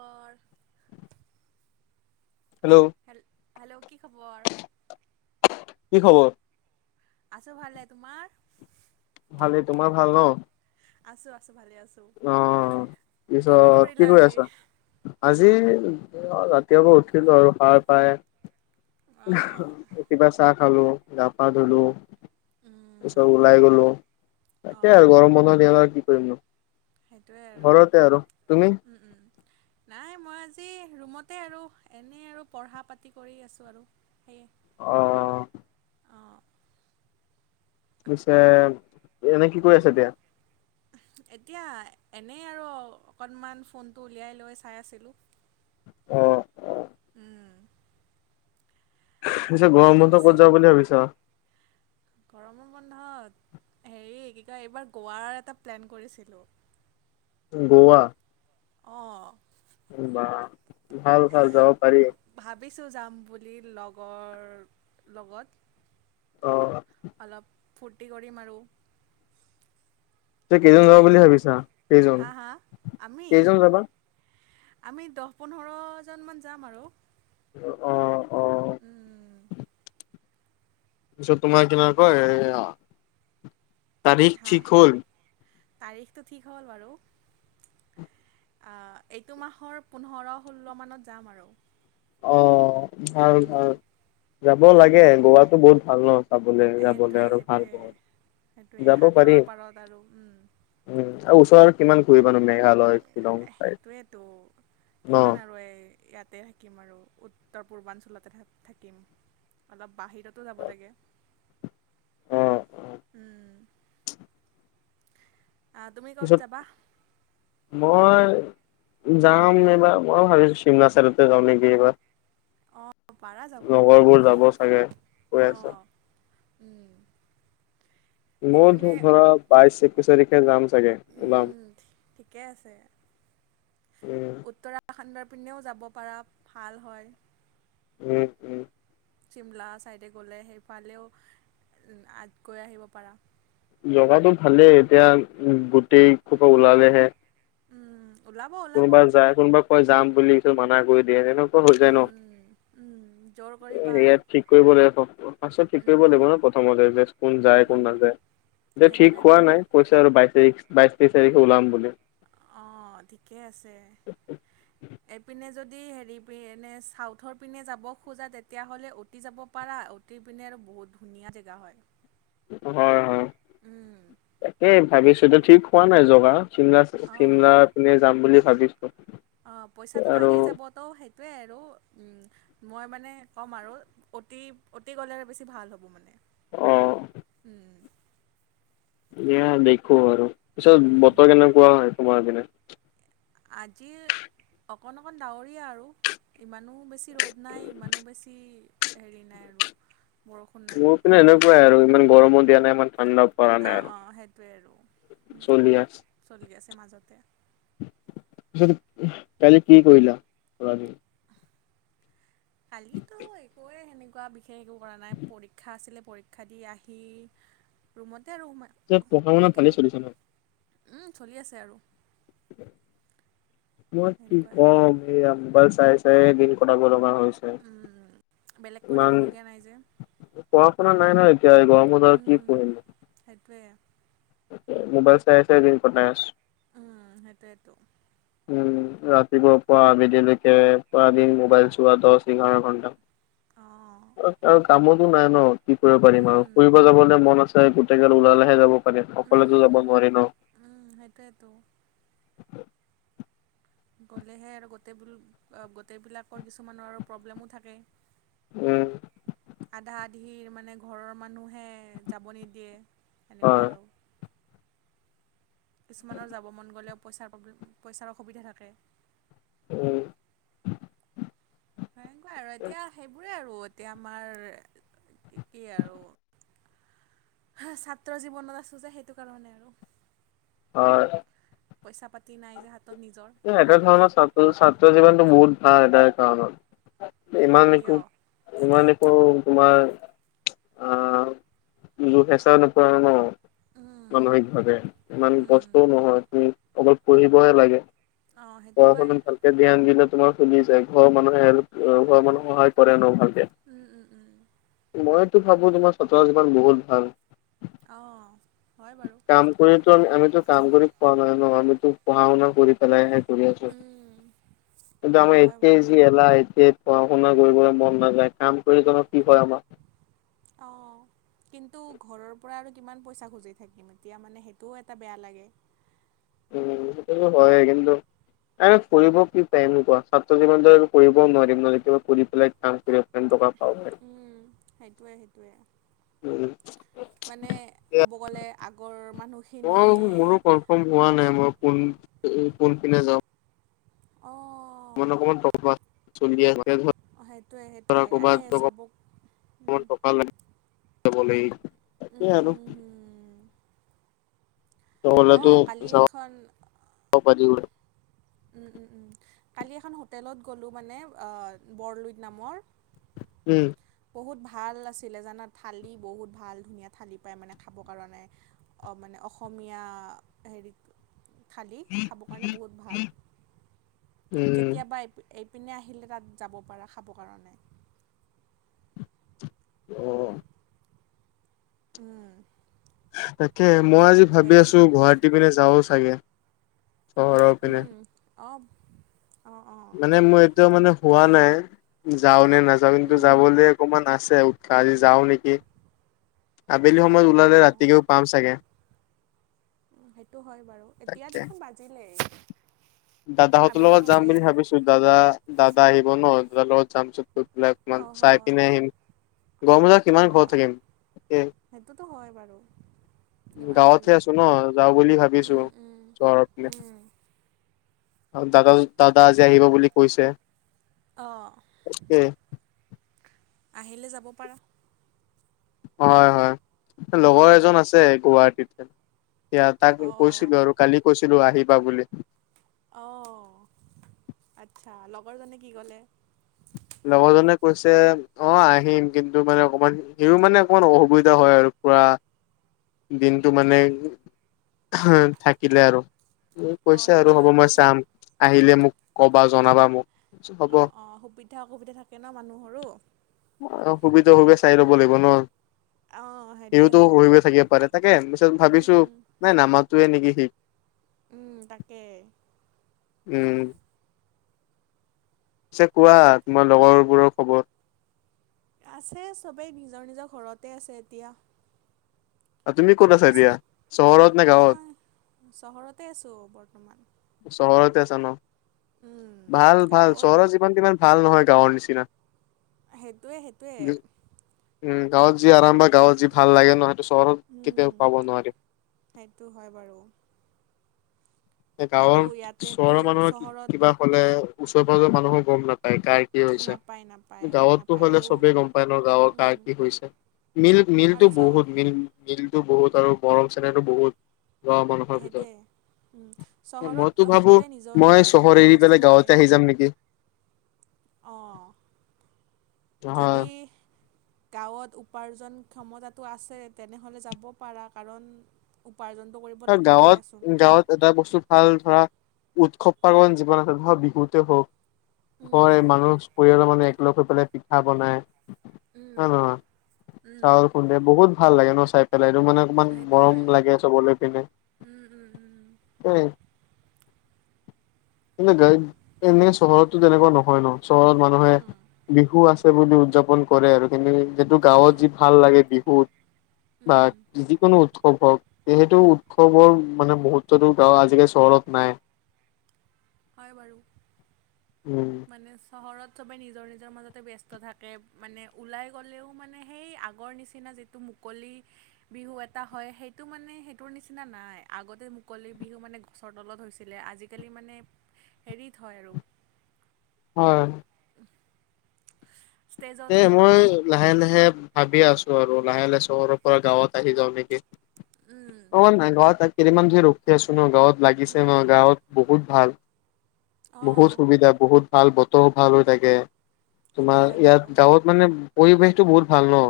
ঘৰ হেল্ল'? হেল হেল্ল' কি খবৰ? কি খবৰ? আছো ভালে, তোমাৰ? ভালে, তোমাৰ ভাল ন? আছো আছো ভালে আছো, অ'। কি কি পিছত কৰিলা কৰি আজি? আছা? আজি ৰাতিপুৱা উঠিলো আৰু সাৰ পাই অ অহ, কেতিয়াবা চাহ খালো, গা পা ধুলো। উম চব ওলাই গ'লো অ তাকে আৰু গৰম বন্ধ আৰু কি কৰিম ন? সেইটোৱে আৰু তুমি? উম উম। নাই মই আজি ৰুমতে আৰু এনেই আৰু পঢ়া পাতি কৰি আছোঁ আৰু সেয়ে। অ। অঁ। পিছে এনে কি কৰি আছে এতিয়া? এতিয়া এনেই আৰু অকণমান ফোনটো উলিয়াই লৈ চাই আছিলোঁ। অ', অ', উম। পিছে গৰম বাকী বন্ধ ক'ত পিছে, যাওঁ বুলি ভাবিছা? গৰমৰ বন্ধত হেৰি কি কয় এইবাৰ গোৱাৰ এটা প্লেন কৰিছিলোঁ। গৱা? অঁ। বা! ভাল ভাল যাব পাৰি। ভাবিছোঁ যাম বুলি লগৰ লগত। অ'। অলপ ফূৰ্তি কৰিম আৰু পিছে কেইজন যাব সেনেকে। বুলি ভাবিছা? কেইজন, হা, হা, আমি? কেইজন যাবা? আমি দহ-পোন্ধৰজনমান যাম আৰু। অ', অ'। উম। পিছত তোমাৰ কেনে কয়, এ তাৰিখ হা ঠিক হ'ল? তাৰিখটো ঠিক হ'ল বাৰু। আ এইটো মাহৰ পোন্ধৰ-ষোল্ল মানত যাম আৰু। অ', ভাল-ভাল। যাব লাগে। তাকে গ'ৱাতটো বহুত ভাল ন, চাবলৈ, সেইটোৱে যাবলৈ আৰু ভাল সেইটোৱে বহুত। সেইটোৱে যাব পাৰি সাগৰৰ পাৰত আৰু। উম। উম, আৰু ওচৰত কিমান ঘূৰিবা তুমি [unintelligible] [unintelligible] সেইটোৱেতো ন। কিমান আৰু এই ইয়াতে থাকিম আৰু উত্তৰ-পূৰ্বাঞ্চলতে থা-থাকিম। অলপ বাহিৰতো যাব লাগে। অ অ উম। আ তুমি ক'ত পিছত যাবা? মই যাম এইবাৰ, মই ভাবিছো শিমলা চাইডতে যাওঁ নেকি এইবাৰ। অ পাৰা যাব লগৰবোৰ যাব চাগে, কৈ অ আছে। উম। মোৰতো সেইপিনে ঘৰত বাইশ-একৈশ তাৰিখে যাম চাগে উম, ওলাম উম, ঠিকে আছে। উম উত্তৰাখণ্ডৰ পিনেও যাব পাৰা, ভাল হয়। উম। উম চিমলা ছাইডে গ'লে সেইফালেও আ গৈ আহিব পাৰা। জেগাতটো ভালেই এতিয়া গোটেইখোপা ওলালেহে। উম। ওলাব কোনো ওলাব বা যায়। কোনোবা কৈ যাম বুলি পিছত মানা কৰি দিয়ে তেনেকুৱা হৈ যায় ন। উম উম, জৰ এ ইয়াত ঠিক কৰিব লাগিব পাছত ঠিক কৰিব উম লাগিব ন, প্ৰথমতে যে কোন যায় কোন নাযায় হেতুৱে পোৱা নাই পইচা আৰু বাইশ তাৰিখ বাইশ ত্ৰিছ তাৰিখে ওলাম বুলি। অ', ঠিকে আছে। এইপিনে যদি হেৰি [unintelligible] এনে চাউথৰ পিনে যাব খোজা তেতিয়াহ'লে অ'তি যাব পাৰা। অ'তি পিনে আৰু বহুত ধুনীয়া জেগা হয়। হয়, হয়। উম তাকেই প- ভাবিছোতিটো ঠিক হোৱা নাই জগা, চিমলা অঁ চিমলা পিনে যাম বুলি ভাবিছো। অ', পইচাটোতো আৰু একেই যাব, ত সেইটোৱেই আৰু। উম। মই মানে কম আৰু অ'তি-অ'তি গ'লে আৰু বেছি ভাল হ'ব মানে। অ উম। দিয়া দেখো আৰু। পিছত উম, বতৰ কেনেকুৱা হয় তোমাৰ পিনে? আজি অকণ অকণ ডাৱৰীয়া আৰু ইমানো বেছি ৰ'দ নাই, ইমানো বেছি হেৰি নাই আৰু। বৰষুণ নাই মোৰ পিনে বৰষুণ এনেকুৱাই আৰু ইমান গৰমো দিয়া নাই ইমান ঠাণ্ডাও অঁ, অঁ সেইটোৱে আৰু ওঁ চলি আছে। চলি আছে মাজতে। কালি কি কৰিলা? যোৱা ৰাতি। কলিটো একুৱে সেনেকুৱা বি শেষ একো কৰা নাই। পৰীক্ষা আছিলে পৰীক্ষা দি আহি ৰুমতে আৰু সো পিছে পঢ়া-শুনা ভালেই চলিছে ন'? উম, চলি আছে আৰু। [inaudible] মই কি সেনেকুৱাই কম এইয়া মোবাইল চাই চাই দিন কটাব লগা হৈছে। উম, উম। বেলেগ ইমান কৰিবলগীয়া নাই যে, পঢ়া শুনা নাই ন এতিয়া এই গৰমত আৰু কি উম। পঢ়িম। সেইটোৱে। মোবাইল চাই চাই দিন কটাই আছোঁ। উম, সেইটোৱেটো। [inaudible] ৰাতিপুৱা পৰা আবলিলৈকে পুৰা দিন মোবাইল চোৱা দশ, এঘাৰ ঘন্টা। অঁ, অঁ। আৰু কামোৰটো নাই ন' কি কৰিব পাৰিম আৰু? উম, ফুৰিব যাবলৈ মন আছে গোটেইগাল ওলালেহে যাব পাৰিম। উম, উম, আকলেটো যাব উম, নোৱাৰে ন'? উম, সেইটোৱেটো। গ'লেহে আৰু গোটেইবোল আ গোটেইবিলাকৰ কিছুমানৰ আৰু প্ৰব্লেমো থাকে। উম। আধা-আধি মানে, ঘৰৰ মানুহে যাব নিদিয়ে সেনেকুৱা হয় আৰু। কিছুমানৰ যাব মন গ'লেও পইচাৰ প্ৰব্লেম, পইচাৰ অসুবিধা থাকে। উম। সেনেকুৱা আৰু এতিয়া সেইবোৰে আৰু। এতিয়া আমাৰ কি কি আৰু হাঁহ্, ছাত্ৰৰ জীৱনত আছো যে সেইটো কাৰণে আৰু। হয়। পইচা-পাতি নাই যে হাতত নিজৰ। এ এনে ধৰণৰ বুলিবলৈ ছাত্ৰ, ছাত্ৰ জীৱনটো বহুত ভাল এটাৰ কাৰণত। ইমান কিয় একো ইমান একো তোমাৰ আঁ যো হেঁচা নোপোৱা ন'? উম, মানসিক ভাৱে ইমান উম, কষ্টও নহয় তুমি অকল পঢ়িবহে লাগে। অঁ সেইটো হয় পঢ়া-শুনাত ভালকে ধ্যান দিলে তোমাৰ খুলি যায়। ঘৰৰ মানুহে হেল্প আঁ ঘৰৰ মানুহে সহায় কৰে ন' ভালকে। উম, উম উম। মইতো ভাৱো তোমাৰ ছাত্ৰ জীৱন বহুত ভাল। অঁ, হয় বাৰু। কাম কৰিতো আমি আমিতো কাম কৰি পঢ়া নাই ন'। আমিতো পঢ়া শুনা কৰি পেলাইহে কৰি আছোঁ। উম, কিন্তু সেইটো আমি হয় এ বাৰু জি এল ওলায় এতিয়া পঢ়া-শুনা কৰিবলৈ মন নাযায়। কাম কৰি তোমাক কি কৰাব। অঁ। কিন্তু ঘৰৰ পৰা আৰু কিমান পইচা খুজি থাকিম। এতিয়া মানে, সেইটোও এটা বেয়া লাগে। উম, সেইটোতো হয় কিন্তু আৰু পঢ়িব কি টাইম নোপোৱা ছাত্ৰ জীৱনটো একো কৰিবও নোৱাৰিম নহয় কিবা কৰি পেলাই কাম কৰি টেন টকা পাওঁহে। উম সেইটোৱে সেইটোৱে। এতিয়া মানে ক'ব গ'লে আগৰ মানুহ মই মোৰো কনফাৰ্ম হোৱা নাই মই কোন পিনে যাওঁ অঁ অকমান অকণমান [unintelligible] জলদি আহিবা। অঁ, সেইটোৱে [unintelligible] ধৰা সেইটোৱে আৰে ক'বাত [unintelligible] চাব উম, টকা [unintelligible] ল [unintelligible] তাকে উম, আৰু। হুম, হুম। নহ'লেটো অঁ কালি যাব এখন পাৰিবই। উম উম উম কালি এখন হোটেলত গ'লো মানে বৰলুইত নামৰ। উম বহুত ভাল আছিলে জানা থালি বহুত ভাল ধুনীয়া থালি পায় মানে খাবৰ কাৰণে। মানে অসমীয়া হেৰি। থালি খাবৰ কাৰণে বহুত ভাল উম কেতিয়াবা এই প এপিনে আহিলে তাত যাব পাৰা খাবৰ কাৰণে। উম উম তাকে মই আজি ভাবি হেৰি আছো পিনে গুৱাহাটী পিনে যাওঁ চাগে? চহৰৰ পিনে উম অ মানে মোৰ এতিয়া মানে হোৱা নাই যাওঁ নে নাযাও। কিন্তু যাবলে অকমান আছে উৎসাহ আজি যাও নেকি? কি আবেলি অঁ সময়ত ওলালে অঁ ৰাতিকে পাম চাগে। সেইটো হয় বাৰু এতিয়া তাকে দেখোন বাজিলেই। দাদাহঁতৰ আবেলি লগত যাম হ'লেই বুলি ভাবিছো দাদা দাদা আহিব ন দাদাৰ লগত তাৰ পিছত গৈ পেলাই অকণমান অঁ চাই হয় পিনে আহিম। গৰম বন্ধত কিমান অঁ ঘৰত থাকিম। এ সেইটোতো হয় বাৰু কিমান গাঁৱতহে থাকিবা আছো ন যাওঁ বুলি ভাবিছোঁ। চহৰৰ পিনে আৰু দাদা দাদা আজি আহিব বুলি কৈছে। অঁ অকে আহিলে যাব পাৰা। হয় হয় লগৰ এজন আছে গুৱাহাটীতে এয়া তাক অঁ কৈছিলো আৰু। কালি কৈছিলো আহিবা বুলি। অঁ আচ্ছা লগৰজনে কি ক'লে? লগৰ জনে কৈছে অ আহিম। কিন্তু মানে অকমান সেইও মানে অকমান অসুবিধা হয় আৰু পুৰা দিনটো মানে থাকিলে আৰু। অঁ কৈছে সেইটো আৰু হ'ব হয় মই বাৰু চাম আহিলে মোক কবা জনাবা মোক। হ'ব অঁ অঁ সুবিধা অসুবিধা থাকে ন মানুহৰো। অ অসুবিধা সুবিধা চাই ল'ব লাগিব ন। অঁ সিওতো সেইটোৱেতো হৈ থাকিব পাৰে তাকে পিছত উম ভাবিছোঁ উম নাই নামাতোয়ে নেকি সি উম তাকে। উম পিছে কোৱা তোমাৰ লগৰবোৰৰ খবৰ আছে সবেই নিজৰ নিজৰ ঘৰতে আছে এতিয়া। তুমি ক'ত আছা কিছু এতিয়া চহৰত নে গাঁৱত? মই চহৰতে আছোঁ বৰ্তমান। চহৰতে আছা ন উম, ভাল ভাল গাঁৱত চহৰত যিমান কিমান ভাল নহয় গাঁৱৰ নিচিনা। সেইটোৱে সেইটোৱে। উমঁ গাঁৱত যি আৰাম বা গাঁৱত যি ভাল লাগে ন হেইয়টো চহৰত উম, কেতিয়াও পাব নোৱাৰি। সেইটো হয় বাৰু। গাঁৱৰ আৰু ইয়াতেতো চহৰৰ মানুহৰ চহৰত কিবা হ'লে ওচৰে পাজৰেৰ মানুহো গম নাপায় তাই কি হৈছে নাপায় নাপায় গাঁৱতটো নাপায় হ'লে আৰু চবে গম পায় ন গাঁৱৰ উম, কাৰ কি হৈছে। মিল আৰু মিলটো চহ বহুত মিল মিলটো বহুত আৰু গৰম চেনেহটো বহুত। গাঁৱৰ মানুহৰ ভিতৰত হেইতোয়ে মইতো চহৰত ভাবো সকলোৱে নিজৰ মই নিজৰ চহৰ কামতে এৰি পেলাই ব্যস্ত থাকে। গাঁৱতে আহি যাম নেকি। অঁ। হয় যদি- গাঁৱত উপাৰ্জন ক্ষমতাটো আছে তেনেহ'লে যাব পাৰা কাৰণ উপাৰ্জনতো কৰিব লাগিবই গাঁৱত দিয়াচোন। গাঁৱত এটা বস্তু ভাল ধৰা উৎসৱ পাৰ্বণ জীৱন আছে ধক বিহুতে হওঁক। উম, হয়ঁ মানুহ পৰিয়ালৰ মানুহে একলগ হৈ পেলাই পিঠা বনাই। উম, হয় নে নহয় উম, চাউল খুন্দে বহুত ভাল লাগে ন চাই পেলাইটো মানে। অকমান মৰম লাগে চাবলৈ। উমঁ উমঁ উমঁ। এহ এ গাড়ীত এনে চহৰতটো তেনেকুৱা নহয় ন। চহৰত উম, মানুহে উম, বিহু আছে বুলি উদযাপন- কৰে আৰু কিন্তু যিহেতু গাঁৱত যি অ', ভাল লাগে বিহুত বা উম, যিকোনো উৎসৱ হওঁক এইটো উৎসৱৰ মানে মুহূৰ্ততো গাওঁৰ আজিকালি চহৰত নাই। হয়ঁ বাৰু। উমঁ। মানে চহৰত চবেই নিজৰ নিজৰ মাজতে ব্যস্ত থাকে মানে ওলাই গ'লেও মানে সেই আগৰ নিচি নিচিনা যিটো মুকলি বিহু এটা হয় সেইটো মানে সেইটোৰ নিচিনা নাই আগতে মুকলি বিহু মানে গচৰ তলত হৈছিলে। আজিকালি মানে হেৰিত হয় আৰু। হয়। ষ্টেজত এ হয়। মই লাহে লাহে ভাবি আছো আৰু লাহে লাহে চহৰৰ পৰা গাঁৱত আহি যাওঁ নেকি? উম, অ নাই গাঁৱত এক কেইদিনমান ধই ৰখি আছো ন গাঁৱত। লাগিছে উম, মই গাঁৱত বহুত ভাল, বহুত অ', সুবিধা বহুত ভাল বতৰো ভাল হৈ থাকে, সেইটো তোমাৰ হয় বাৰু। ইয়াত গাঁৱত মানে পৰিৱেশটো বহুত ভাল ন?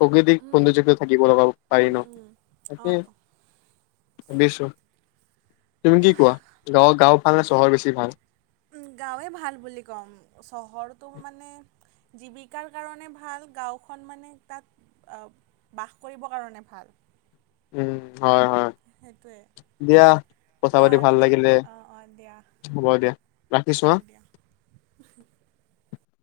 প্ৰকৃতিক উম, সৌন্দৰ্যোগ্যতা থাকিব লগাব পাৰি উম, ন, উম, সে অ'। দিছো, তুমি কি কোৱা, গাঁৱৰ গাও ভাল নে চহৰ বেছি ভাল? উম গাঁৱে ভাল বুলি ক'ম চহৰটো মানে- জীৱিকাৰ কাৰণে ভাল, গাঁওখন মানে তাত- আ, বাস কৰিবৰ কাৰণে ভাল। উম, হয় হয়। সেইটোৱে দিয়া, কথা এয়া পাতি ভাল নহ'লে লাগিলে, অঁ অঁ দিয়া হ'ব দিয়া। ৰাখিছো হা। হ'ব দিয়া